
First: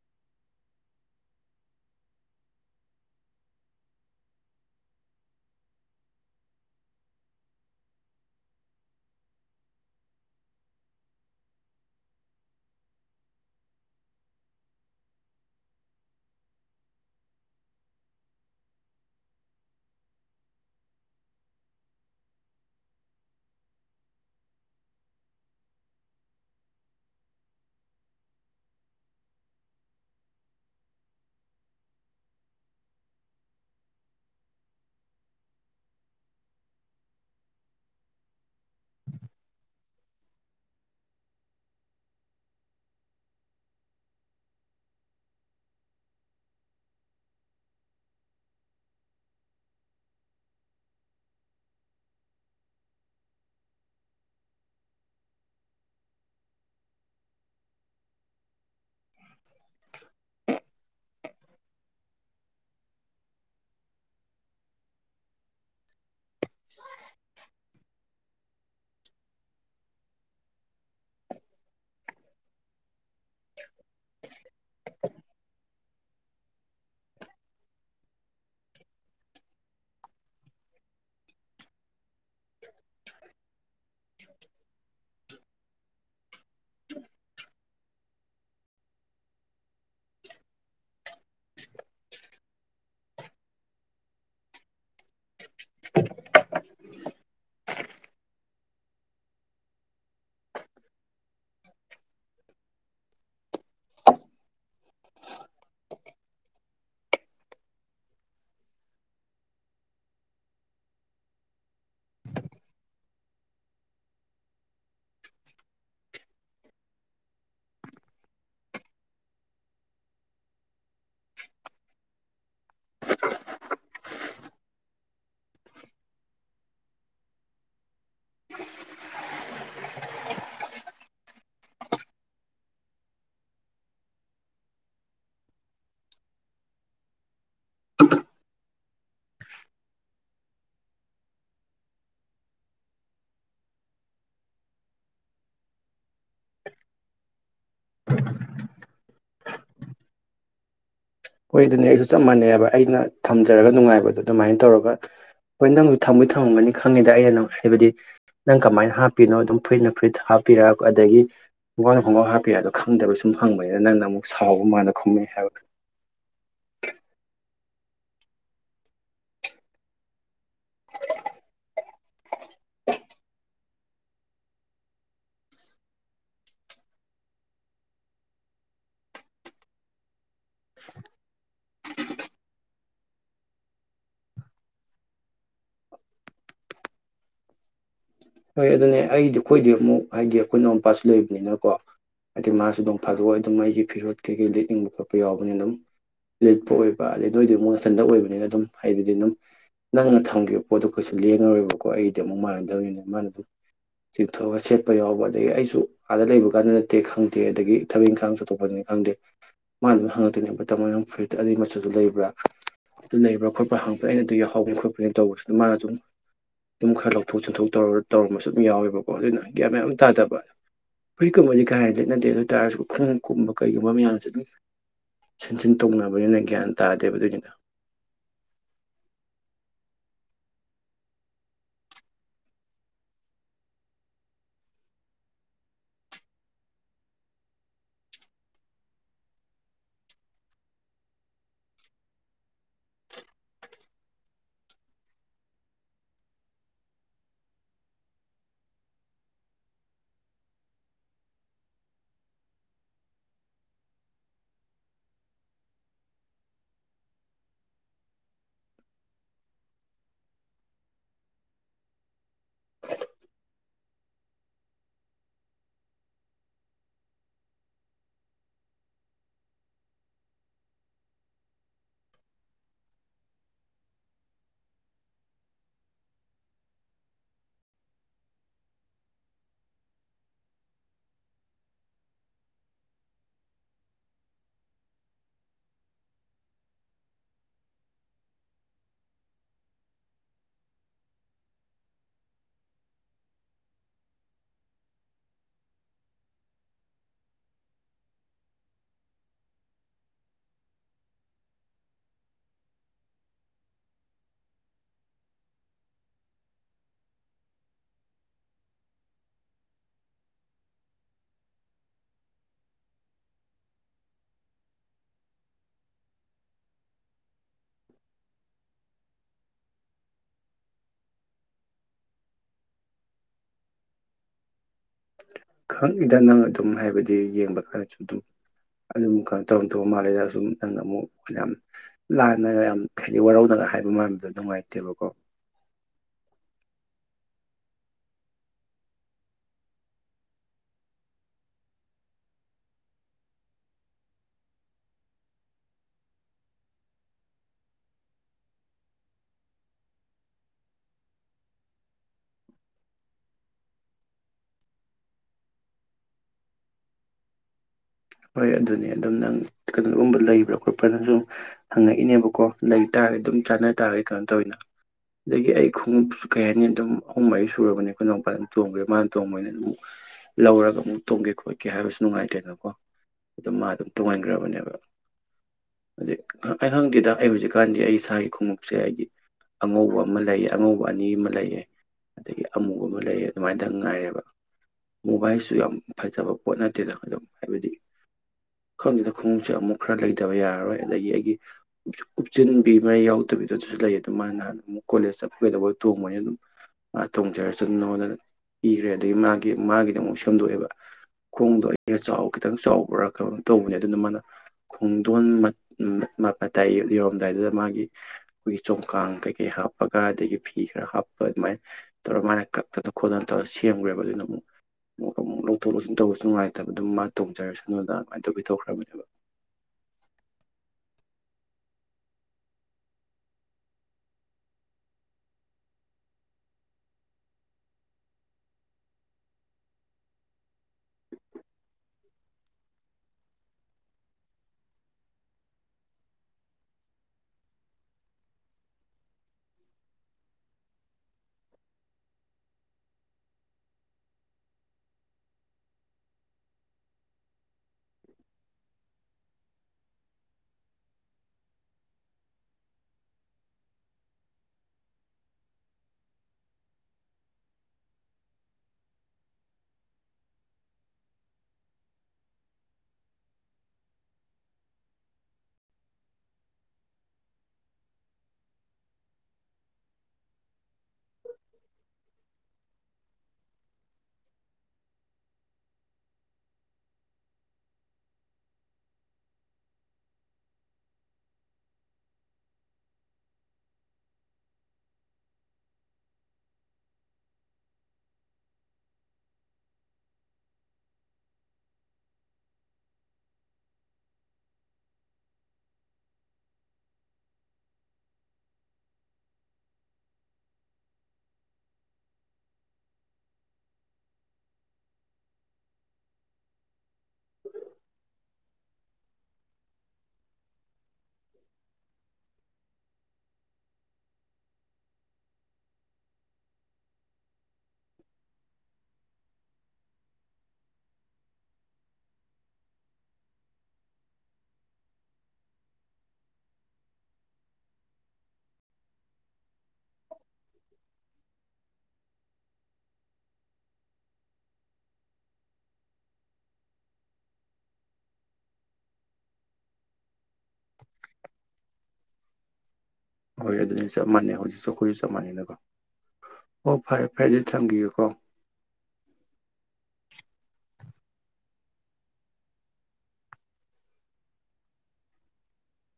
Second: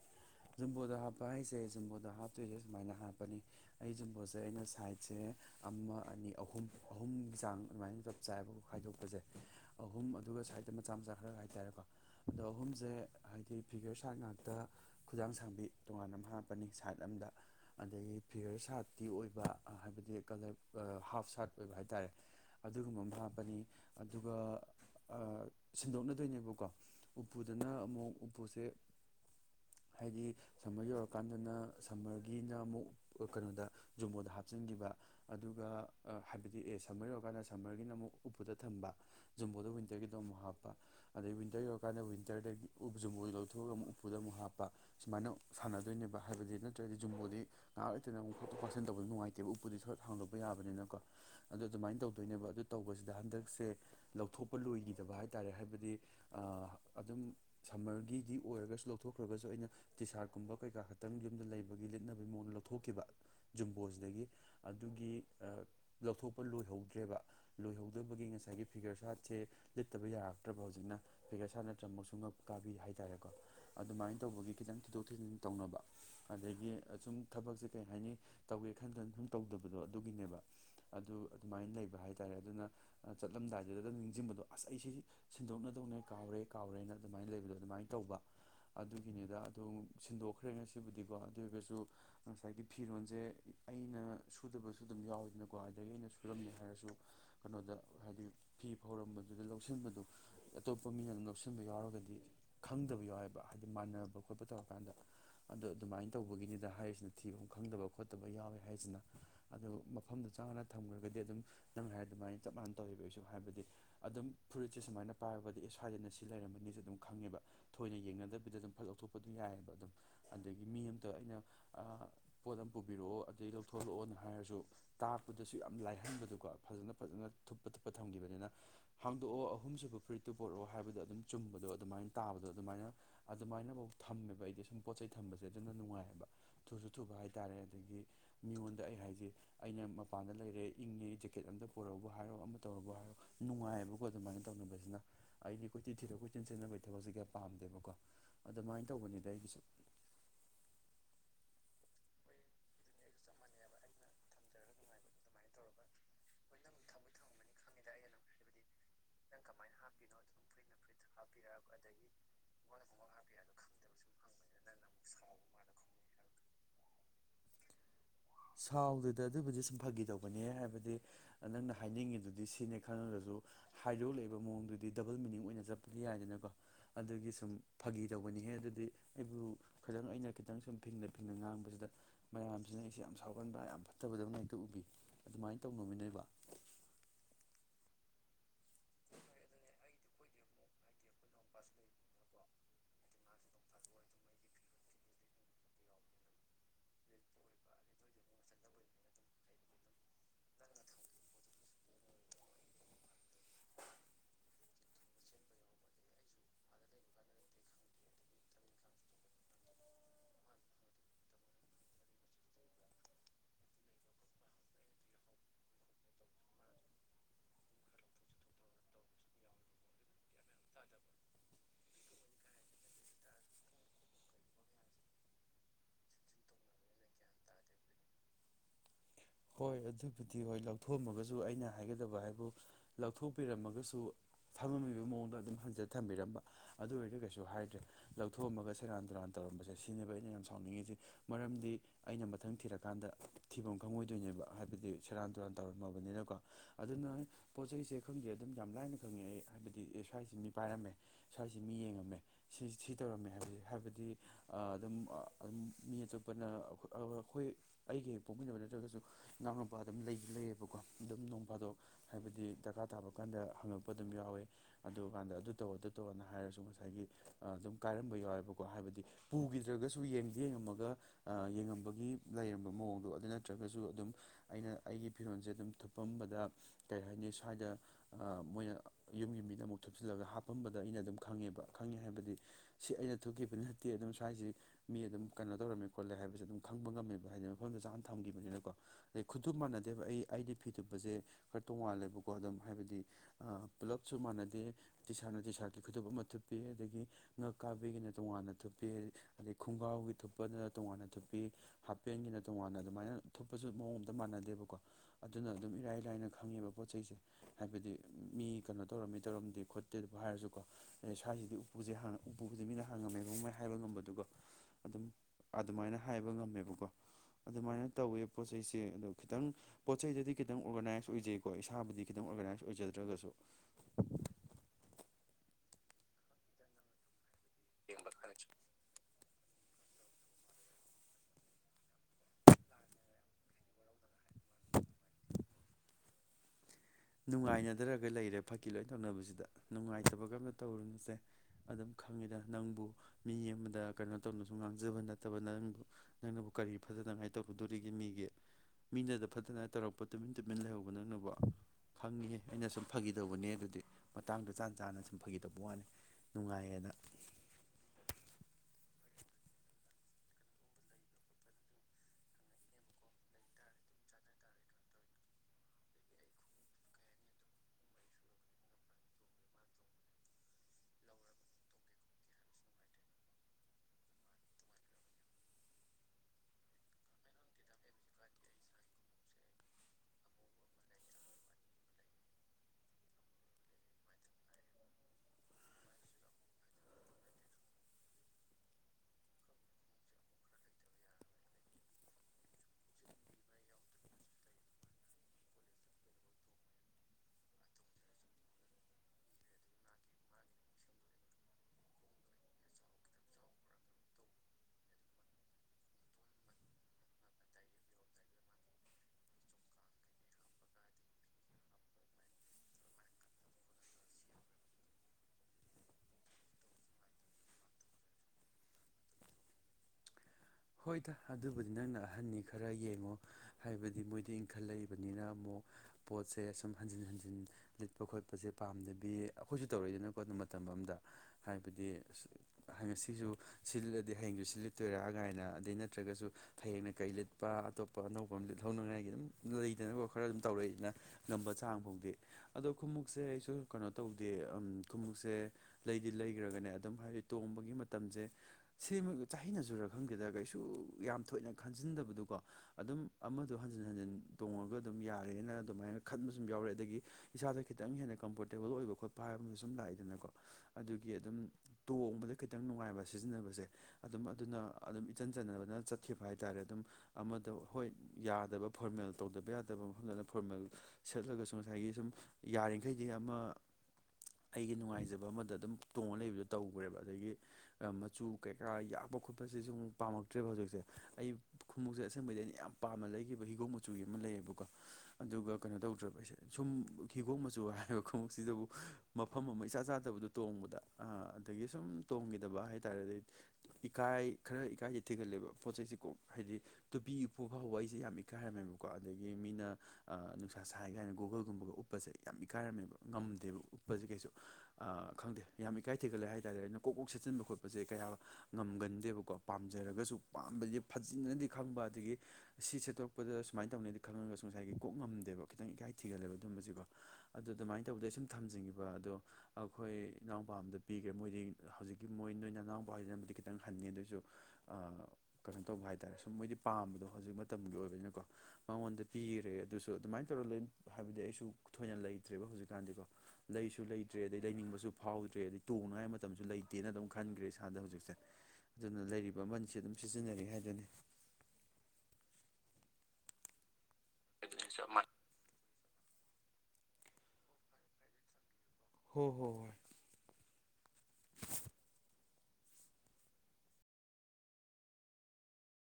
ꯖꯨꯝꯕꫭꯗ ꯍꯥꯞꯄ ꯍꯥꯏꯁꯦ ꯖꯨꯝꯕꫭꯗ ꯍꯥꯞꯇꯣꯏꯁꯦ ꯁꯨꯃꯥꯏꯅ ꯍꯥꯞꯄꯅꯤ ꯑꯩ ꯖꯨꯝꯕꯣꯁꯦ ꯑꯩꯅ ꯁꯥꯏꯠꯁꯦ ꯑꯃ ꯑꯅꯤ ꯑꯍꯨꯝ ꯑꯍꯨꯝꯒꯤ ꯆꯥꯡ ꯑꯗꯨꯃꯥꯏꯅ ꯆꯞ ꯆꯥꯏꯕ ꯈꯥꯏꯗꯣꯛꯄꯁꯦ ꯑꯍꯨꯝ ꯑꯗꯨꯒ ꯁꯥꯏꯗꯠꯇ ꯃꯆꯥ ꯃꯆꯥ ꯈꯔ ꯍꯥꯏꯇꯥꯔꯦꯀꯣ ꯑꯗꯣ ꯑꯍꯨꯝꯁꯦ ꯍꯥꯏꯗꯤ ꯐꯤꯒꯔ ꯁꯥꯔꯠ ꯉꯥꯛꯇ ꯈꯨꯗꯥꯡ ꯁꯥꯡꯕꯤ ꯇꯣꯉꯥꯟꯅ ꯑꯃ ꯍꯥꯞꯄꯅꯤ ꯁꯥꯏꯠ ꯑꯝꯗ ꯑꯗꯒꯤ ꯐꯤꯌꯔ ꯁꯥꯔꯠꯇꯤ ꯑꯣꯏꯕ ꯍꯥꯏꯕꯗꯤ ꯀꯂꯔ ꯍꯥꯐ ꯁꯥꯔꯠ ꯑꯣꯏꯕ ꯍꯥꯏꯇꯥꯔꯦ ꯑꯗꯨꯒꯨꯝꯕ ꯑꯃ ꯍꯥꯞꯄꯅꯤ ꯑꯗꯨꯒ ꯑ ꯁꯤꯟꯗꯣꯛꯅꯗꯣꯏꯅꯦꯕꯀꯣ ꯎꯄꯨꯗꯅ ꯑꯃꯨꯛ ꯎꯄꯨꯁꯦ ꯍꯥꯏꯗꯤ ꯁꯝꯃꯔ ꯌꯧꯔꯀꯥꯟꯗꯅ ꯁꯝꯃꯔꯒꯤꯅ ꯑꯃꯨꯛ ꯀꯩꯅꯣꯗ ꯖꯨꯝꯕ‌ꯣꯗ ꯍꯥꯞꯆꯤꯟꯈꯤꯕ ꯑꯗꯨꯒ ꯍꯥꯏꯕꯗꯤ ꯑꯦ ꯁꯝꯃꯔ ꯌꯧꯔꯀꯥꯟꯗ ꯁꯝꯃꯔꯒꯤꯅ ꯑꯃꯨꯛ ꯎꯄꯨꯗ ꯊꯝꯕ ꯖꯨꯝꯕꯣꯗ ꯋꯤꯟꯇꯔꯒꯤꯗꯣ ꯑꯃꯨꯛ ꯍꯥꯞꯄ ꯑꯗꯩ ꯋꯤꯟꯇꯔ ꯌꯧꯔꯀꯥꯟꯗ ꯋꯤꯟꯇꯔꯗꯒꯤ ꯎꯖꯨꯝꯕꯣꯏ ꯂꯧꯊꯣꯛꯑꯒ ꯑꯃꯨꯛ ꯎꯄꯨꯗ ꯑꯃꯨꯛ ꯍꯥꯞꯄ ꯁꯨꯃꯥꯏꯅ ꯁꯥꯟꯅꯗꯣꯏꯅꯦꯕ ꯍꯥꯏꯕꯗꯤ ꯅꯠꯇ꯭ꯔꯗꯤ ꯖꯨꯝꯕꫭꯗꯤ ꯉꯥꯏꯍꯥꯛ ꯂꯩꯇꯅꯨꯛ ꯐꯣꯇꯣꯛ ꯄꯥꯔꯁꯟ ꯇꯧꯕꯁꯨ ꯅꯨꯡꯉꯥꯏꯇꯦꯕ ꯎꯄꯨꯗꯤ ꯁꯣꯔꯠ ꯍꯥꯡꯗꯣꯛ ꯌꯥꯕꯅꯤꯅꯀꯣ ꯑꯗꯣ ꯑꯗꯨꯥꯏꯅ ꯇꯧ ꯇꯧꯗꫭꯏꯅꯦꯕ ꯑꯗꯨ ꯇꯧꯕꯁꯤꯗ ꯍꯟꯗꯛꯁꯦ ꯂꯧꯊꯣꯛꯄ ꯂꯣꯏꯈꯤꯗꯕ ꯍꯥꯏꯇꯥꯔꯦ ꯍꯥꯏꯕꯗꯤ ꯑꯗꯨꯝ ꯁꯝꯃꯔꯒꯤꯗꯤ ꯑꯣꯏꯔꯒꯁꯨ ꯂꯧꯊꯣꯛꯈ꯭ꯔꯒꯁꯨ ꯑꯩꯅ ꯇꯤꯁꯥꯔꯠꯀꯨꯝꯕ ꯀꯩꯀꯥ ꯈꯛꯇꯪ ꯌꯨꯝꯗ ꯂꯩꯕꯒꯤ ꯂꯤꯠꯅꯕꯒꯤ ꯃꯑꯣꯡꯗ ꯂꯧꯊꯣꯛꯈꯤꯕ ꯖꯨꯝꯕꯣꯁꯗꯒꯤ ꯑꯗꯨꯒꯤ ꯂꯧꯊꯣꯛꯄ ꯂꯣꯏꯍꯧꯒ ꯠꯇ꯭ꯔꯦꯕ ꯂꯣꯏꯍꯧꯗꯕꯒꯤ ꯉꯁꯥꯏꯒꯤ ꯐꯤꯒꯔ ꯁꯥꯔꯠꯁꯦ ꯂꯤꯞꯠꯇꯕ ꯌꯥꯔꯛꯇ꯭ꯔꯕ ꯍꯧꯖꯤꯛꯅ ꯄꯦꯔꯁꯥ ꯅꯠꯇ꯭ꯔ ꯃꯁꯨ ꯉꯞ ꯀꯥꯕꯤ ꯍꯥꯏꯇꯥꯥꯔꯦꯀꯣ ꯑꯗꯨꯃꯥꯏꯅ ꯇꯧꯕꯒꯤ ꯈꯤꯇꯪ ꯊꯤꯗꯣꯛ ꯊꯤꯖꯤꯟ ꯇꯧꯅꯕ ꯑꯗꯒꯤ ꯁꯨꯝ ꯊꯕꯛꯁꯦ ꯀꯩ ꯍꯥꯏꯅꯤ ꯇꯧꯒꯦ ꯈꯟꯗ ꯁꯨꯝ ꯇꯧꯗꯕꯗꯣ ꯑꯗꯨꯒꯤꯅꯦꯕ ꯑꯗꯨ ꯑꯗꯨꯃꯥꯏꯅ ꯂꯩꯕ ꯍꯥꯏꯇꯥꯔꯦ ꯑꯗꯨꯅ ꯆꯠꯂꯝꯗꯥꯏꯗꯨꯗꯒ ꯅꯤꯡꯁꯤꯡꯕꯗꯣ ꯑꯁ ꯑꯩ ꯁꯤ ꯁꯤꯟꯗꯣꯛꯅꯗꯣꯛꯅꯦ ꯀꯥꯎꯔꯦ ꯀꯥꯎꯔꯦꯅ ꯑꯗꯨꯃꯥꯏꯅ ꯂꯩꯕꯗꯣ ꯑꯗꯨꯃꯥꯏꯅ ꯇꯧꯕ ꯑꯗꯨꯒꯤꯅꯤꯗ ꯑꯗꯨꯝ ꯁꯤꯟꯗꯣꯛꯈ꯭ꯔꯦ ꯉꯁꯤꯕꯨꯗꯤꯀꯣ ꯑꯗꯨ ꯑꯣꯏꯔꯒꯁꯨ ꯉꯁꯥꯏꯒꯤ ꯐꯤꯔꯣꯜꯁꯦ ꯑꯩꯅ ꯁꯨꯗꯕꯁꯨ ꯑꯗꯨꯝ ꯌꯥꯎꯋꯗꯅꯀꯣ ꯑꯗꯨꯗꯒꯤ ꯑꯩꯅ ꯁꯨꯔꯝꯃꯦ ꯍꯥꯏꯔꯁꯨ ꯁꯨ ꯀꯩꯅꯣꯗ ꯍꯥꯏꯗꯤ ꯐꯤ ꯐꯧꯔꯝꯕꯗꯨꯗ ꯂꯧꯁꯤꯟꯕꯗꯨꯣ ꯑꯇꯣꯞꯄ ꯃꯤꯅ ꯑꯗꯨꯝ ꯂꯧꯁꯤꯟꯕ ꯌꯥꯎꯔꯒꯗꯤ ꯈꯪꯗꯕ ꯌꯥꯎꯋꯦꯕ ꯍꯥꯏꯗꯤ ꯃꯥꯟꯅꯕ ꯈꯣꯠꯄ ꯇꯧꯔꯀꯥꯟꯗ ꯑꯗꯣ ꯑꯗꯨꯃꯥꯏꯅ ꯇꯧꯕꯒꯤꯅꯤꯗ ꯍꯥꯏꯔꯤꯁꯤꯅ ꯊꯤꯕ ꯈꯪꯗꯕ ꯈꯣꯠꯇꯕ ꯌꯥꯎꯋꯦ ꯍꯥꯏꯔꯤꯁꯤꯅ ꯑꯗꯨ ꯃꯐꯝꯗ ꯆꯥ ꯃꯥꯟꯅ ꯊꯝꯈ꯭ꯔꯒꯗꯤ ꯑꯗꯨꯝ ꯅꯪ ꯍꯥꯏꯔ ꯑꯗꯨꯃꯥꯏꯅ ꯆꯞ ꯃꯥꯟꯅ ꯇꯧꯑꯦꯕ ꯑꯩꯁꯨ ꯍꯥꯏꯕꯗꯤ ꯑꯗꯨꯝ ꯐꯨꯔꯤꯠꯁꯦ ꯁꯨꯃꯥꯏꯅ ꯄꯥꯔꯕꯗꯤ ꯑꯦ ꯁ꯭ꯋꯥꯏꯗꯅ ꯁꯤ ꯂꯩꯔꯝꯝꯕꯅꯤꯁꯦ ꯑꯗꯨꯝ ꯈꯪꯉꯦꯕ ꯊꯣꯏꯅ ꯌꯦꯡꯅꯗꯕꯤꯗ ꯑꯗꯨꯝ ꯐꯥꯠ ꯂꯧꯊꯣꯛꯄ ꯑꯗꯨꯝ ꯌꯥꯏꯑꯕ ꯑꯗꯨꯝ ꯑꯗꯒꯤ ꯃꯤ ꯑꯝꯇ ꯑꯩꯅ ꯄꯣꯠ ꯑꯃ ꯄꯨꯕꯤꯔꯛꯑꯣ ꯑꯗꯥꯏꯒꯤ ꯂꯧꯊꯂꯛꯑꯣꯅ ꯍꯥꯏꯔꯁꯨ ꯇꯥꯛꯄꯗꯁꯨ ꯌꯥꯝ ꯂꯥꯏꯍꯟꯕꯗꯨꯀꯣ ꯐꯖꯅ ꯐꯖꯅ ꯊꯨꯞꯄ ꯊꯨꯞꯄ ꯊꯝꯈꯤꯕꯅꯤꯅ ꯍꯥꯡꯗꯣꯛꯑꯣ ꯑꯍꯨꯝꯁꯨꯕ ꯐꯨꯔꯤꯠ ꯇꯨ ꯄꯣꯔꯛꯑꯣ ꯍꯥꯏꯕꯗ ꯑꯗꯨꯝ ꯆꯨꯝꯕꯗꯣ ꯑꯗꯨꯃꯥꯏꯅ ꯇꯥꯕꯗꯣ ꯑꯗꯨꯃꯥꯏꯅ ꯑꯗꯨꯃꯥꯏꯅꯐꯧ ꯊꯝꯃꯦꯕ ꯑꯩꯗꯤ ꯁꯨꯝ ꯄꯣꯠ ꯆꯩ ꯊꯝꯕꯁꯦ ꯑꯗꯨꯅ ꯅꯨꯡꯉꯥꯏꯑꯕ ꯊꯨꯁꯨ ꯊꯨꯕ ꯍꯥꯏ ꯇꯥꯔꯦ ꯑꯗꯒꯤ ꯃꯤꯉꯣꯟꯗ ꯑꯩ ꯍꯥꯏꯁꯦ ꯑꯩꯅ ꯃꯄꯥꯟꯗ ꯂꯩꯔꯦ ꯏꯪꯉꯦ ꯖꯦ ꯀꯦꯠ ꯑꯝꯇ ꯄꯨꯣꯔꯛ ꯑꫭꯕꯨ ꯍꯥꯏꯔꯣ ꯑꯃ ꯇꯧꯔꫭꯕꯨ ꯍꯥꯏꯔꯣ ꯅꯨꯡꯉꯥꯏꯑꯕꯀꯣ ꯑꯗꯨꯃꯥꯏꯅ ꯇꯧꯅꯕꯁꯤꯅ ꯑꯩꯗꯤ ꯀꯨꯊꯤ ꯊꯤꯔ ꯀꫭꯏꯆꯦꯟ ꯆꯦꯟꯅꯕꯒꯤ ꯊꯕꯛꯁꯦ ꯀꯌꯥ ꯄꯥꯝꯗꯦꯕꯀꯣ ꯑꯗꯨꯃꯥꯏꯅ ꯇꯧꯕꯅꯤꯗ ꯑꯩꯒꯤꯁꯨ ꯍꯣꯏ ꯑꯗꯨꯅꯦ ꯑꯩꯁꯨ ꯆꯞ ꯃꯥꯟꯅꯩꯕ ꯑꯩꯅ ꯊꯝꯖꯔꯒ ꯅꯨꯡꯉꯥꯏꯕꯗꯣ ꯑꯗꯨꯃꯥꯏꯅ ꯇꯧꯔꯒ ꯍꯣꯏ ꯅꯪꯁꯨ ꯊꯝꯕꯨꯗꯤ ꯊꯝꯂꯝꯒꯅꯤ ꯈꯪꯉꯦꯗ ꯑꯩꯅ ꯅꯪꯁꯦ ꯍꯥꯏꯕꯗꯤ ꯅꯪ ꯀꯃꯥꯏꯅ ꯍꯥꯞꯄꯤꯅꯣ ꯑꯗꯨꯝ ꯐꯨꯔꯤꯠꯅ ꯐꯨꯔꯤꯠ ꯍꯥꯞꯄꯤꯔ ꯑꯗꯒꯤ ꯈꯣꯡꯒꯥꯎꯅ ꯈꯣꯡꯒꯥꯎ ꯍꯥꯞꯄꯤ ꯑꯗꯣ ꯈꯪꯗꯕ ꯁꯨꯝ ꯍꯪꯕꯅꯤꯗ ꯅꯪꯅ ꯑꯃꯨꯛ ꯁꯥꯎꯕ ꯃꯥꯥꯟꯅ ꯈꯨꯝꯃꯦ ꯍꯥꯏꯕ ꯁꯥꯎꯗꯦꯗ ꯑꯗꯨꯕꯨꯗꯤ ꯁꯨꯝ ꯐꯥꯒꯤ ꯇꯧꯕꯅꯦ ꯍꯥꯏꯕꯗꯤ ꯅꯪꯅ ꯍꯥꯏꯅꯤꯡꯉꯤꯗꯨꯗꯤ ꯁꯤꯅꯦ ꯈꯪꯉꯒꯁꯨ ꯍꯥꯏꯗꯣꯛꯂꯤꯏꯕ ꯃꯑꯣꯡꯗꯨꯗꯤ ꯗꯕꯜ ꯃꯤꯅꯤꯡ ꯑꯣꯏꯅ ꯆꯠꯄꯗꯤ ꯌꯥꯏꯗꯅꯀꯣ ꯑꯗꯨꯒꯤ ꯁꯨꯝ ꯐꯥꯒꯤ ꯇꯧꯕꯅꯤꯍꯦ ꯑꯗꯨꯗꯤ ꯑꯩꯕꯨ ꯐꯖꯅ ꯑꯩꯅ ꯈꯤꯇꯪ ꯁꯨꯝ ꯐꯤꯡꯅ ꯐꯤꯡꯅ ꯉꯥꯡꯕꯁꯤꯗ ꯃꯌꯥꯝꯁꯤꯅ ꯑꯩꯁꯦ ꯌꯥꯝ ꯁꯥꯎꯒꯟꯕ ꯌꯥꯝ ꯐꯠꯇꯕꯗꯧꯅ ꯍꯦꯛꯇ ꯎꯕꯤ ꯑꯗꯨꯃꯥꯏꯅ ꯇꯧꯅꯨꯃꯦ ꯅꯣꯏꯕꯨ ꯍꯣꯏ ꯑꯗꯨꯅꯦ ꯑꯩꯗꯤ ꯑꯩꯈꯣꯏꯗꯤ ꯑꯃꯨꯛ ꯍꯥꯏꯗꯤ ꯑꯩꯈꯣꯏ ꯏꯅꯥꯎꯅꯄꯥꯁꯨ ꯂꯩꯕꯅꯤꯅꯀꯣ ꯑꯗꯩ ꯃꯥꯁꯨ ꯅꫭꯡꯐꯥꯗꫭꯛ ꯑꯗꯨꯝ ꯑꯩꯒꯤ ꯐꯤꯔꯣꯠ ꯀꯩꯀꯩ ꯂꯤꯠꯅꯤꯡꯕ ꯈꯣꯠꯄ ꯌꯥꯎꯕꯅꯤ ꯑꯗꯨꯝ ꯂꯤꯠꯄ ꯑꯣꯏꯕ ꯑꯗꯩ ꯅꫭꯏꯗꯤ ꯑꯃꯨꯛ ꯅꯊꯟꯗꯛ ꯑꯣꯏꯕꯅꯤꯅ ꯑꯗꯨꯝ ꯍꯥꯏꯕꯗꯤ ꯑꯗꯨꯝ ꯅꯪꯅ ꯊꯝꯈꯤꯕ ꯄꯣꯠꯇꯣ ꯀꯩꯁꯨ ꯂꯦꯡꯉꯔꫭꯏꯕꯀꯣ ꯑꯩꯗꯤ ꯑꯃꯨꯛ ꯃꯥꯟꯅꯗꯧꯔꯤꯅꯦ ꯃꯥꯅ ꯑꯗꯨ ꯆꯤꯡꯊꯣꯛꯑꯒ ꯁꯦꯠꯄ ꯌꯥꯎꯕ ꯑꯗꯒꯤ ꯑꯩꯁꯨ ꯑꯥꯗ ꯂꯩꯕ ꯀꯥꯟꯗ ꯅꯠꯇꯦ ꯈꯪꯗꯦ ꯑꯗꯒꯤ ꯊꯕꯛ ꯏꯪꯈꯥꯡ ꯆꯠꯊꯣꯛꯄꯅꯤ ꯈꯪꯗꯦ ꯃꯥ ꯑꯗꯨꯝ ꯍꯪꯉꯛꯇꯣꯏꯅꯦ ꯇꯃꫭ ꯅꯪ ꯐꯨꯔꯤꯠꯇꫭ ꯑꯗꯨꯏ ꯃꯆꯨꯗꫭ ꯂꯩꯕ꯭ꯔꯥ ꯑꯗꯨ ꯂꯩꯕ꯭ꯔ ꯈꯠ꯭ꯔ ꯍꯪꯉꯥꯛꯄ ꯑꯩꯅꯗꯤ ꯌꯥꯍꯥꯎꯕꯅꯤ ꯈꯣꯠꯄꯅꯤꯅ ꯇꯧꯕꯁꯤꯅ ꯃꯥꯅ ꯑꯗꯨꯝ ꯑꯗꯨꯝ ꯈꯔ ꯂꯧꯊꯣꯛ ꯆꯤꯡꯊꯣꯛ ꯇꯧꯔ ꯇꯧꯔꯝꯕꯁꯨꯝ ꯌꯥꯎꯋꯦꯕꯀꯣ ꯑꯗꯨꯅ ꯒ꯭ꯌꯥꯟ ꯃꯦꯟ ꯑꯝꯇ ꯇꯥꯗꯕ ꯐꯨꯔꯤꯠ ꯀꯨꯕꯗꯤ ꯀꯥ ꯍꯦꯟꯅꯥ ꯂꯤꯠꯅꯗꯦ ꯑꯗꯨ ꯇꯥꯔꯁꯨ ꯈꯣꯡꯞ ꯀꯨꯝꯕ ꯀꯩꯒꯨꯝꯕ ꯃꯌꯥꯝꯁꯦ ꯑꯗꯨꯝ ꯁꯤꯟꯁꯤꯟ ꯇꯧꯅꯕꯅꯤꯅ ꯒ꯭ꯌꯥꯟ ꯇꯥꯗꯦꯕ ꯑꯗꯨꯏꯅꯤꯗ ꯍꯣꯏ ꯑꯗꯨꯕꯨꯗꯤ ꯍꯣꯏ ꯂꯧꯊꯣꯛꯑꯝꯃꯒꯁꯨ ꯑꯩꯅ ꯍꯥꯏꯒꯗꯕ ꯍꯥꯏꯕꯨ ꯂꯧꯊꯣꯛꯄꯤꯔꯝꯃꯒꯁꯨ ꯊꯝꯃꯝꯃꯤꯕ ꯃꯑꯣꯡꯗ ꯑꯗꯨꯝ ꯍꯟꯖꯤꯜꯂꯥ ꯊꯝꯕꯤꯔꯝꯕ ꯑꯗꯨ ꯑꯣꯏꯔꯗꯤ ꯀꯩꯁꯨ ꯍꯥꯏꯗ꯭ꯔꯦ ꯂꯧꯊꯣꯛꯑꯝꯃꯒ ꯁꯦꯔꯥꯟ ꯇꯨꯔꯥꯟ ꯇꯧꯔꯝꯕꯁꯦ ꯁꯤꯅꯦꯕ ꯑꯩꯅ ꯌꯥꯝ ꯁꯥꯎꯅꯤꯡꯉꯤꯁꯤ ꯃꯔꯝꯗꯤ ꯑꯩꯅ ꯃꯊꯪ ꯊꯤꯔꯀꯥꯟꯗ ꯊꯤꯐꯝ ꯈꯪꯉꯣꯏ ꯑꯗꯨꯣꯏꯅꯦꯕ ꯍꯥꯏꯕꯗꯤ ꯁꯦꯔꯥꯟ ꯇꯨꯔꯥꯟ ꯇꯧꯔꯝꯃꯕꯅꯤꯅꯀꯣ꯫ ꯑꯗꯨꯅ ꯄꯣꯠ ꯆꯩꯁꯦ ꯈꯪꯗꯦ ꯑꯗꯨꯝ ꯌꯥꯝ ꯂꯥꯏꯅ ꯈꯪꯉꯦ ꯑꯩ ꯍꯥꯏꯕꯗꯤ ꯑꯦꯁ꯭ꯋꯥꯏꯁꯤ ꯃꯤ ꯄꯥꯏꯔꯝꯃꯦ꯫ ꯁ꯭ꯋꯥꯏꯁꯤ ꯃꯤ ꯌꯦꯡꯉꯝꯃꯦ ꯁꯤ ꯇꯧꯔꯝꯃꯦ ꯍꯥꯏꯕꯁꯦ ꯍꯥꯏꯕꯗꯤ ꯑꯗꯨꯝ ꯑꯗꯨꯝ ꯃꯤ ꯑꯇꯣꯞꯄꯅ ꯑꯩꯈꯣꯏ ꯑꯩꯒ ꯄꯣꯛꯃꯤꯟꯅꯕ ꯅꯠꯇ꯭ꯔꯒꯁꯨ ꯏꯅꯥꯎꯅꯨꯄꯥ ꯑꯗꯨꯝ ꯂꯩꯗꯤ ꯂꯩꯌꯦꯕꯀꯣ ꯑꯗꯨꯝ ꯅꯣꯡꯄꯥꯗꯣꯛ ꯍꯥꯏꯕꯗꯤ ꯗꯔꯀꯥꯔ ꯇꯥꯕ ꯀꯥꯟꯗ ꯍꯪꯉꯛꯄ ꯑꯗꯨꯝ ꯌꯥꯎꯋꯦ꯫ ꯑꯗꯨꯀꯥꯟꯗ ꯑꯗꯨ ꯇꯧꯔꯣ ꯑꯗꯨ ꯇꯧꯔꯣꯅ ꯍꯥꯏꯔꯁꯨ ꯉꯁꯥꯏꯒꯤ ꯑꯗꯨꯝ ꯀꯥꯏꯔꯝꯕ ꯌꯥꯎꯋꯦꯕꯀꯣ ꯍꯥꯏꯕꯗꯤ ꯄꯨꯈꯤꯗ꯭ꯔꯒꯁꯨ ꯌꯦꯡꯗꯤ ꯌꯦꯡꯉꯝꯃꯒ ꯑ ꯌꯦꯡꯉꯝꯕꯒꯤ ꯂꯩꯔꯝꯕ ꯃꯑꯣꯡꯗꯣ ꯑꯗꯨ ꯅꯠꯇ꯭ꯔꯒꯁꯨ ꯑꯗꯨꯝ ꯑꯩꯅ ꯑꯩꯒꯤ ꯐꯤꯔꯣꯟꯁꯦ ꯑꯗꯨꯝ ꯊꯨꯞꯄꯝꯕꯗ ꯀꯔꯤ ꯍꯥꯏꯅꯤ ꯁ꯭ꯋꯥꯏꯗ ꯑ ꯃꯣꯏꯅ ꯌꯨꯝꯒꯤ ꯃꯤꯗ ꯑꯃꯨꯛ ꯊꯨꯞꯆꯜꯂꯒ ꯍꯥꯞꯄꯝꯕꯗ ꯑꯩꯅ ꯑꯗꯨꯝ ꯈꯪꯉꯦꯕ ꯈꯪꯉꯦ ꯍꯥꯏꯕꯗꯤ ꯁꯤ ꯑꯩꯅ ꯊꯨꯞꯈꯤꯕ ꯅꯠꯇꯦ ꯑꯗꯨꯝ ꯁ꯭ꯋꯥꯏꯁꯦ ꯃꯤ ꯑꯗꯨꯝ ꯀꯩꯅꯣ ꯇꯧꯔꯝꯃꯦ ꯈꯣꯠꯂꯦ ꯍꯥꯏꯕꯁꯦ ꯑꯗꯨꯝ ꯈꯪꯕ ꯉꯝꯃꯦꯕ ꯍꯥꯏꯗꯤ ꯃꯐꯝꯗꯨ ꯆꯥꯅ ꯊꯝꯈꯤꯕꯅꯤꯅꯀꯣ꯫ ꯑꯗꯩ ꯈꯨꯊꯨꯞ ꯃꯥꯟꯅꯗꯦꯕ ꯑꯩ ꯑꯩꯗꯤ ꯐꯤ ꯊꯨꯞꯄꯁꯦ ꯈꯔ ꯇꯣꯉꯥꯜꯂꯦꯕꯀꯣ ꯑꯗꯨꯝ ꯍꯥꯏꯕꯗꯤ ꯄꯨꯜꯂꯞꯁꯨ ꯃꯥꯟꯅꯗꯦ ꯇꯤ-ꯁꯔꯠꯅ ꯇꯤ ꯁꯔꯠꯀꯤ ꯈꯨꯊꯨꯞ ꯑꯃ ꯊꯨꯞꯄꯤ ꯑꯗꯒꯤ ꯉꯛ ꯀꯥꯕꯤꯒꯤꯅ ꯇꯣꯉꯥꯟꯅ ꯊꯨꯞꯄꯤ ꯑꯗꯩ ꯈꯣꯡꯒ꯭ꯔꯥꯎꯒꯤ ꯊꯨꯞꯄꯅ ꯇꯣꯉꯥꯟꯅ ꯊꯨꯞꯄꯤ꯫ ꯍꯥꯞꯄꯦꯟꯒꯤꯅ ꯇꯣꯉꯥꯟꯅ ꯑꯗꯨꯃꯥꯏꯅ ꯊꯨꯞꯄꯁꯨ ꯃꯑꯣꯡ ꯑꯃꯇ ꯃꯥꯟꯅꯗꯦꯕꯀꯣ꯫ ꯑꯗꯨꯅ ꯑꯗꯨꯝ ꯏꯔꯥꯏ ꯂꯥꯏꯅ ꯈꯪꯉꯦꯕ ꯄꯣꯠ ꯆꯩꯁꯦ꯫ ꯍꯥꯏꯕꯗꯤ ꯃꯤ ꯀꯩꯅꯣ ꯇꯧꯔꯝꯃꯤ ꯇꯧꯔꯝꯗꯦ ꯈꯣꯠꯇꯦ ꯑꯗꯨꯕꯨ ꯍꯥꯏꯔꯁꯨꯀꯣ ꯁ꯭ꯏꯁꯤꯗꯤ ꯎꯄꯨꯁꯦ ꯎꯄꯨꯁ ꯃꯤꯅ ꯍꯥꯡꯉꯝꯃꯦꯒꯨꯝꯃꯦ ꯍꯥꯏꯕ ꯉꯝꯕꯗꯨꯒꯣ꯫ ꯑꯗꯨꯝ ꯑꯗꯨꯃꯥꯏꯅ ꯍꯥꯏꯕ ꯉꯝꯃꯦꯕꯀꯣ ꯑꯗꯨꯃꯥꯏꯅ ꯇꯧꯋꯦ꯫ ꯄꯣꯠꯆꯩꯁꯦ ꯑꯗꯣ ꯈꯤꯇꯪ ꯄꯣꯠ ꯆꯩꯗꯗꯤ ꯈꯤꯇꯪ ꯑꯣꯔꯒꯅꯥꯏꯁ ꯑꯣꯏꯖꯩꯀꯣ ꯏꯁꯥꯕꯨꯗꯤ ꯈꯤꯇꯪ ꯑꯣꯔꯒꯅꯥꯏꯁ ꯑꯣꯏꯖꯗ꯭ꯔꯒꯁꯨ꯫ ꯈꯪꯉꯤꯗ ꯅꯪ ꯑꯗꯨꯝ ꯍꯥꯏꯕꯗꯤ ꯌꯦꯡꯕ ꯀꯥꯟꯗꯁꯨ ꯑꯗꯨꯝ ꯑꯗꯨꯝ ꯀꯩꯅꯣ ꯇꯧꯔꯝꯗꯨ ꯃꯥꯜꯂꯦꯗ ꯁꯨꯝ ꯅꯪꯅ ꯑꯃꯨꯛ ꯐꯅꯌꯥꯝ ꯂꯥꯟꯅꯒ ꯌꯥꯝ ꯋꯥꯔꯧꯅꯒ ꯍꯥꯏꯕ ꯃꯥꯟꯕꯗꯣ ꯅꯨꯡꯉꯥꯏꯇꯦꯕꯀꯣ꯫ ꯅꯨꯡꯉꯥꯏꯅꯗꯔꯒ ꯂꯩꯔꯦ ꯐꯥꯒꯤ ꯂꯣꯏ ꯇꯧꯅꯕꯁꯤꯗ ꯅꯨꯡꯉꯥꯏꯇꯕꯒ ꯑꯃꯇ ꯇꯧꯔꯨꯅꯨꯁꯦ꯫ ꯑꯗꯨꯝ ꯈꯪꯉꯤꯗ ꯅꯪꯕꯨ ꯃꯤ ꯑꯃꯗ ꯀꯩꯅꯣ ꯇꯧꯅꯁꯨ ꯉꯥꯡꯖꯕ ꯅꯠꯇꯕ ꯅꯪꯕꯨ꯫ ꯅꯪꯅꯕꯨ ꯀꯔꯤ ꯐꯖꯗꯉꯥꯏ ꯇꯧꯔꯨꯗꯣꯔꯤꯒꯦ ꯃꯤꯒꯤ ꯃꯤꯅꯗ ꯐꯠꯇꯅ ꯇꯧꯔꯛꯄ ꯇꯨꯃꯤꯟ ꯇꯨꯃꯤꯟ ꯂꯩꯍꯧꯕ ꯅꯪꯅꯕꯣ ꯈꯪꯉꯤꯍꯦ ꯑꯩꯅ ꯁꯨꯝ ꯐꯥꯒꯤꯇꯧꯕꯅꯦ ꯑꯗꯨꯗꯤ ꯃꯇꯥꯡꯗꯣ ꯆꯥꯅ ꯆꯥꯅ ꯁꯨꯝ ꯐꯥꯒꯤꯇꯧꯕ ꯋꯥꯅꯤ꯫ ꯅꯨꯡꯉꯥꯏꯌꯦꯅ ꯍꯣꯏ ꯑꯗꯨꯅꯤ ꯑꯗꯨꯝ ꯅꯪ ꯀꯩꯅꯣꯒꯨꯝꯕ ꯂꯩꯕ꯭ꯔꯥ ꯈꯣꯠꯄ꯭ꯔꯥꯅ ꯁꯨꯝ ꯍꯪꯉꯛꯏꯅꯦꯕꯀꯣ ꯂꯩ ꯇꯥꯔ ꯑꯗꯨꯝ ꯆꯥꯟꯅ ꯇꯥꯔ ꯀꯩꯅꯣ ꯇꯧꯋꯦꯗꯅ ꯑꯗꯒꯤ ꯑꯩ ꯈꯣꯡꯎꯞꯁ ꯀꯩ ꯍꯥꯏꯅꯤ ꯑꯗꯨꯝ ꯑꯍꯨꯝ ꯃꯔꯤ ꯁꯨꯔꯕꯅꯤ ꯑꯩꯈꯣꯏ ꯏꯅꯥꯎꯄꯥꯅ ꯑꯗꯨꯝ ꯇꯣꯡꯈ꯭ꯔꯦ ꯃꯥꯅ ꯇꯣꯡꯕꯅꯤꯅ ꯑꯗꯨꯝ ꯂꯧꯔꯒ ꯑꯃꯨꯛ ꯇꯣꯡꯒꯦ ꯈꯣꯠꯀꯦ ꯍꯥꯏꯕꯁꯨ ꯅꯨꯡꯉꯥꯏꯇꯦꯅꯀꯣ ꯑꯗꯨꯝ ꯃꯥꯗꯣ ꯇꯣꯡꯉꯟꯈ꯭ꯔꯕꯅꯦꯕ꯫ ꯍꯧꯖꯤꯛ ꯑꯩ ꯈꯪꯗꯦꯗ ꯑꯩ ꯍꯧꯖꯤꯛꯀꯥꯟꯗꯤ ꯑꯩ ꯏꯁꯥꯒꯤ ꯈꯣꯡꯎꯞꯁꯦ ꯑꯩꯒꯤ ꯑꯉꯧꯕ ꯑꯃ ꯂꯩꯌꯦ ꯑꯉꯧꯕ ꯑꯅꯤꯃꯥ ꯂꯩꯌꯦ꯫ ꯑꯗꯒꯤ ꯑꯃꯨꯕ ꯑꯃ ꯂꯩ ꯑꯗꯨꯃꯥꯏꯅꯗ ꯉꯥꯏꯔꯦꯕ꯫ ꯃꯨꯕ ꯍꯥꯏꯁꯨ ꯌꯥꯝ ꯐꯖꯕ ꯄꯣꯠ ꯅꯠꯇꯦꯗ ꯑꯗꯨꯝ ꯍꯥꯏꯕꯗꯤ ꯈꯪꯗꯦꯗ ꯈꯣꯡꯎꯞꯁꯦ ꯑꯃꯨꯛ ꯈꯔ ꯂꯩꯇꯕ ꯌꯥꯔꯔꯣꯏ ꯑꯗꯒꯤ ꯑꯩꯒꯤ ꯎꯞꯁꯤꯟꯕꯤ ꯃꯔꯤ ꯌꯥꯎꯗꯕꯤꯗꯣ ꯑꯗꯨꯁꯨ ꯂꯩ ꯑꯗꯨ ꯃꯥꯅ ꯅꯍꯥꯟ ꯑꯃꯨꯛ ꯀꯣꯂꯦꯖ ꯆꯠꯄꯩ [unintelligible] ꯇꯣꯡꯕꯅꯤꯅꯦ ꯑꯗꯨꯝ ꯃꯥ ꯇꯣꯡꯖꯔꯁꯅꯣꯅ ꯄꯤꯈ꯭ꯔꯦ ꯑꯗꯒꯤ ꯃꯥꯒꯤ ꯃꯥꯒꯤꯗ ꯑꯃꯨꯛ ꯁꯦꯝꯗꯣꯛꯑꯦꯕ ꯈꯣꯡꯗꯣ ꯑꯩꯅ ꯆꯥꯎ ꯈꯤꯇꯪ ꯆꯥꯎꯕ꯭ꯔꯥ ꯀꯩꯅꯣꯝ ꯇꯧꯕꯅꯦ ꯑꯗꯨꯅ ꯃꯥꯅ ꯈꯣꯡꯗꯣꯟ ꯃꯄꯇꯥꯏ ꯌꯧꯔꯝꯗꯥꯏꯗꯨꯗ ꯃꯥꯒꯤ ꯑꯩꯈꯣꯏꯒꯤ ꯆꯣꯡꯀꯥꯡ ꯀꯩꯀꯩ ꯍꯥꯞꯄꯒ ꯑꯗꯒꯤ ꯐꯤ ꯈꯔ ꯍꯥꯞꯄ ꯑꯗꯨꯃꯥꯏꯅ ꯇꯧꯔ ꯃꯥꯅ ꯀꯛꯇꯅ ꯈꯣꯠꯇꯅ ꯇꯧꯔ ꯁꯦꯝꯈ꯭ꯔꯦꯕ ꯑꯗꯨꯅ ꯑꯃꯨꯛ ꯑꯃꯨꯛ ꯑꯃꯨꯛ ꯂꯧꯊꯣꯛ ꯂꯧꯁꯤꯟ ꯇꯧꯕꯁꯨ ꯅꯨꯡꯉꯥꯏꯇꯕꯗꯣ ꯃꯥ ꯇꯣꯡꯖꯔꯁꯅꯨꯗ ꯑꯗꯨꯃꯥꯏ ꯇꯧꯔ ꯄꯤꯊꯣꯛꯈ꯭ꯔꯕꯅꯦꯕ ꯍꯣꯏꯗ ꯑꯗꯨꯕꯨꯗꯤ ꯅꯪꯅ ꯑꯍꯥꯟꯅꯤ ꯈꯔ ꯌꯦꯡꯉꯣ꯫ ꯍꯥꯏꯕꯗꯤ ꯃꯣꯏꯗꯤ ꯏꯟꯈꯠꯂꯛꯏꯕꯅꯤꯅ ꯑꯃꯨꯛ ꯄꯣꯠꯁꯦ ꯁꯨꯝ ꯍꯟꯖꯤꯟ ꯍꯟꯖꯤꯟ ꯂꯤꯠꯄ ꯈꯣꯠꯄꯁꯦ ꯄꯥꯝꯗꯕꯤ ꯑꯩꯈꯣꯏꯁꯨ ꯇꯧꯔꯛꯏꯗꯅꯀꯣ ꯑꯗꯨ ꯃꯇꯝ ꯑꯃꯗ ꯍꯥꯏꯕꯗꯤ ꯉꯁꯤꯁꯨ ꯁꯤ ꯂꯤꯠꯂꯗꯤ ꯍꯌꯦꯡꯁꯨ ꯁꯤ ꯂꯤꯠ ꯇꯣꯏꯔꯥ ꯍꯥꯏꯅ ꯑꯗꯩ ꯅꯠꯇ꯭ꯔꯒꯁꯨ ꯍꯌꯦꯡꯅ ꯀꯩ ꯂꯤꯠꯄ ꯑꯇꯣꯞꯄ ꯑꯅꯧꯕ ꯑꯃ ꯂꯤꯠꯍꯧꯅꯉꯥꯏꯒꯤ ꯑꯗꯨꯝ ꯂꯩꯗꯅ ꯈꯔ ꯑꯗꯨꯝ ꯇꯧꯔꯛꯏꯗꯅ ꯉꯝꯕ ꯆꯥꯡ ꯐꯥꯎꯗꯤ ꯑꯗꯣ ꯈꯤ ꯑꯩꯁꯨ ꯀꯩꯅꯣ ꯇꯧꯗꯦ ꯈꯨꯃꯨꯛꯁꯦ꯫ ꯂꯩꯗꯤ ꯂꯩꯈ꯭ꯔꯒꯅꯦ ꯑꯗꯨꯝ ꯍꯥꯏꯗꯤ ꯇꯣꯡꯝꯕꯒꯤ ꯃꯇꯝꯁꯦ ꯁꯤꯃ ꯆꯍꯤꯅ ꯁꯨꯔꯒ꯫ ꯈꯪꯗꯦꯗ ꯀꯩꯁꯨ ꯌꯥꯝ ꯊꯣꯏꯅ ꯈꯟꯖꯤꯟꯗꯕꯗꯨꯀꯣ꯫ ꯑꯗꯨꯝ ꯑꯃꯗꯣ ꯍꯟꯖꯤꯟ ꯍꯟꯖꯤꯟ ꯇꯣꯡꯉꯒ ꯑꯗꯨꯝ ꯌꯥꯔꯦꯅ ꯑꯗꯨꯃꯥꯏꯅ ꯈꯟꯕ ꯁꯨꯝ ꯌꯥꯎꯔꯦ ꯑꯗꯒꯤ꯫ ꯏꯁꯥꯗ ꯈꯤꯇꯪ ꯍꯦꯟꯅ ꯀꯝꯐꯣꯔꯇꯦꯕꯜ ꯑꯣꯏꯕ ꯈꯣꯠꯄ ꯍꯥꯏꯕ ꯑꯃ ꯁꯨꯝ ꯂꯥꯛꯏꯗꯅꯀꯣ꯫ ꯑꯗꯨꯒꯤ ꯑꯗꯨꯝ ꯇꯣꯡꯕꯗ ꯈꯤꯇꯪ ꯅꯨꯡꯉꯥꯏꯕ ꯁꯤꯖꯤꯟꯅꯕꯁꯦ ꯑꯗꯨꯝ ꯑꯗꯨꯅ꯫ ꯑꯗꯨꯝ ꯏꯆꯟ ꯆꯟꯅꯕꯅ ꯆꯠꯈꯤꯕ ꯍꯥꯏꯇꯥꯔꯦ ꯑꯗꯨꯝ꯫ ꯑꯃꯗꯣ ꯍꯣꯏ ꯌꯥꯗꯕ ꯐꯣꯔꯃꯦꯜ ꯇꯧꯗꯕ ꯌꯥꯗꯕ ꯃꯐꯝꯗꯅ ꯐꯣꯔꯃꯦꯜ꯫ ꯁꯦꯠꯂꯒꯁꯨ ꯉꯁꯥꯏꯒꯤ ꯁꯨꯝ ꯌꯥꯔꯤꯈꯩꯗꯤ ꯑꯃ꯫ ꯑꯩꯒꯤ ꯅꯨꯡꯉꯥꯏꯖꯕ ꯑꯃꯗ ꯑꯗꯨꯝ ꯇꯣꯡꯉ ꯂꯩꯕꯗꯣ ꯇꯧꯈ꯭ꯔꯦꯕ ꯑꯗꯒꯤ꯫ ꯃꯆꯨ ꯀꯩꯀꯥ ꯌꯥꯛꯄ ꯈꯣꯠꯄꯁꯤꯁꯨ ꯑꯃꯨꯛ ꯄꯥꯝꯃꯛꯇ꯭ꯔꯦꯕ ꯍꯧꯖꯤꯛꯁꯦ ꯑꯩ ꯈꯨꯃꯨꯛꯁꯦ ꯑꯁꯦꯡꯕꯩꯗꯤ ꯑꯩꯅ ꯌꯥꯝ ꯄꯥꯝꯅ ꯂꯩꯈꯤꯕ ꯍꯤꯒꯧꯝ ꯃꯆꯨꯒꯤ ꯑꯃ ꯂꯩꯌꯦꯕꯀꯣ꯫ ꯑꯗꯨꯒ ꯀꯩꯅꯣ ꯇꯧꯗ꯭ꯔꯕꯁꯦ ꯁꯨꯝ ꯍꯤꯒꯣꯛ ꯃꯆꯨ ꯍꯥꯏꯕ ꯈꯨꯃꯨꯛꯁꯤꯗꯕꯨ꯫ ꯃꯐꯝ ꯑꯃ ꯏꯆꯥ ꯆꯥꯗꯕꯗꯨ ꯇꯣꯡꯕꯗ ꯑꯗꯒꯤ ꯁꯨꯝ ꯇꯣꯡꯈꯤꯗꯕ ꯍꯥꯏꯇꯥꯔꯦ ꯑꯗꯩꯩ [inaudible] ꯏꯀꯥꯏ ꯈꯔ ꯏꯀꯥꯏꯁꯦ ꯊꯤꯒꯜꯂꯦꯕ ꯄꯣꯠꯆꯩꯁꯦ ꯀꯣꯛ ꯍꯥꯏꯗꯤ꯫ ꯇꯨꯄꯤ ꯎꯄ ꯐꯥꯎꯕ ꯑꯩꯁꯦ ꯌꯥꯝ ꯏꯀꯥꯏꯔꯝꯃꯦꯕꯀꯣ ꯑꯗꯒꯤ ꯃꯤꯅ꯫ ꯑ ꯅꯨꯡꯁꯥ ꯁꯥꯏ ꯀꯥꯏꯅ ꯒꯣꯒꯜꯒꯨꯝꯕꯒ ꯎꯞꯄꯁꯦ ꯌꯥꯝꯅ ꯏꯀꯥꯏꯔꯝꯃꯦꯕ ꯉꯝꯗꯦꯕ ꯎꯞꯄꯁꯦ ꯀꯩꯁꯨ꯫ ꯑ ꯈꯪꯗꯦ ꯌꯥꯝ ꯏꯀꯥꯏ ꯊꯤꯒꯠꯂꯦ ꯍꯥꯏ ꯇꯥꯔꯦ ꯑꯩꯅ ꯀꯣꯛꯀꯣꯛ ꯁꯠꯆꯤꯟꯕ ꯈꯣꯠꯄꯁꯦ ꯀꯌꯥ꯫ ꯉꯝꯒꯟꯗꯦꯕꯀꯣ ꯄꯥꯝꯖꯔꯒꯁꯨ ꯄꯥꯝꯕꯁꯦ ꯐꯖꯅꯗꯤ ꯈꯪꯕ ꯑꯗꯒꯤ꯫ ꯁꯤ ꯁꯦꯠꯇꯣꯔꯛꯄꯗ ꯁꯨꯃꯥꯏꯅ ꯇꯧꯅꯤꯗꯤ ꯈꯪꯉꯒꯁꯨ ꯉꯁꯥꯏꯒꯤ ꯀꯣꯛ ꯉꯝꯗꯦꯕ ꯈꯤꯇꯪ ꯏꯀꯥꯏ ꯊꯤꯒꯜꯂꯦꯕ ꯑꯗꯨꯝꯕꯁꯤꯀꯣ꯫ ꯑꯗꯨ ꯑꯗꯨꯃꯥꯏꯅ ꯇꯧꯕꯗꯩꯩ ꯁꯨꯝ ꯊꯝꯖꯤꯟꯒꯤꯕ ꯑꯗꯣ꯫ ꯑꯩꯈꯣꯏ ꯏꯅꯥꯎꯄꯥ ꯑꯃꯗ ꯄꯤꯈ꯭ꯔꯦ ꯃꯣꯏꯗꯤ ꯍꯧꯖꯤꯛꯀꯤ ꯃꯣꯏ ꯅꯣꯏꯅ ꯏꯅꯥꯎꯄꯥ ꯍꯣꯏꯅꯕꯨꯗꯤ ꯈꯤ ꯈꯤꯇꯪ ꯍꯟꯅꯤ ꯑꯗꯣꯏꯁꯨ ꯑꯥ ꯀꯩꯅꯣ ꯇꯧꯕ ꯍꯥꯏꯇꯥꯔꯦ ꯁꯨꯝ ꯃꯣꯏꯗꯤ ꯄꯥꯝꯕꯗꯣ ꯍꯧꯖꯤꯛ ꯃꯇꯝꯒꯤ ꯑꯣꯏꯕꯅꯤꯅꯀꯣ꯫ ꯃꯉꯣꯟꯗ ꯄꯤꯈ꯭ꯔꯦ ꯑꯗꯨꯁꯨ ꯑꯗꯨꯃꯥꯏꯅ ꯇꯧꯔꯒ ꯂꯣꯏ ꯍꯥꯏꯕꯗꯤ ꯑꯩꯁꯨ ꯊꯣꯏꯅ ꯂꯩꯇ꯭ꯔꯦꯕ ꯍꯧꯖꯤꯛꯀꯥꯟꯗꯤꯀꯣ꯫ ꯂꯩꯁꯨ ꯂꯩꯗꯔꯦ ꯑꯗꯩ ꯂꯩꯅꯤꯡꯕꯁꯨ ꯐꯥꯎꯗ꯭ꯔꯦ ꯑꯗꯩ ꯇꯣꯡꯅꯉꯥꯏ ꯃꯇꯝꯁꯨ ꯂꯩꯇꯦꯅ ꯑꯗꯨꯝ ꯈꯟꯈ꯭ꯔꯦ ꯏꯁꯥꯗ ꯍꯧꯖꯤꯛꯁꯦ꯫ ꯑꯗꯨꯅ ꯂꯩꯔꯤꯕ ꯑꯃꯅꯤꯁꯦ ꯑꯗꯨꯝ ꯁꯤꯖꯤꯟꯅꯔꯤ ꯍꯥꯏꯗꯨꯅꯤ꯫ ꯍꯣꯏ ꯑꯗꯨꯗꯤ ꯆꯞ ꯃꯥꯟꯅꯩ ꯍꯧꯖꯤꯛꯁꯨ ꯑꯩꯈꯣꯏꯁꯨ ꯆꯞ ꯃꯥꯟꯅꯩꯅꯀꯣ ꯑꯣ ꯐꯔꯦ ꯐꯔꯦ ꯑꯗꯨꯗꯤ ꯊꯝꯈꯤꯒꯦꯀꯣ꯫ ꯍꯣ ꯍꯣ ꯍꯣꯏ꯫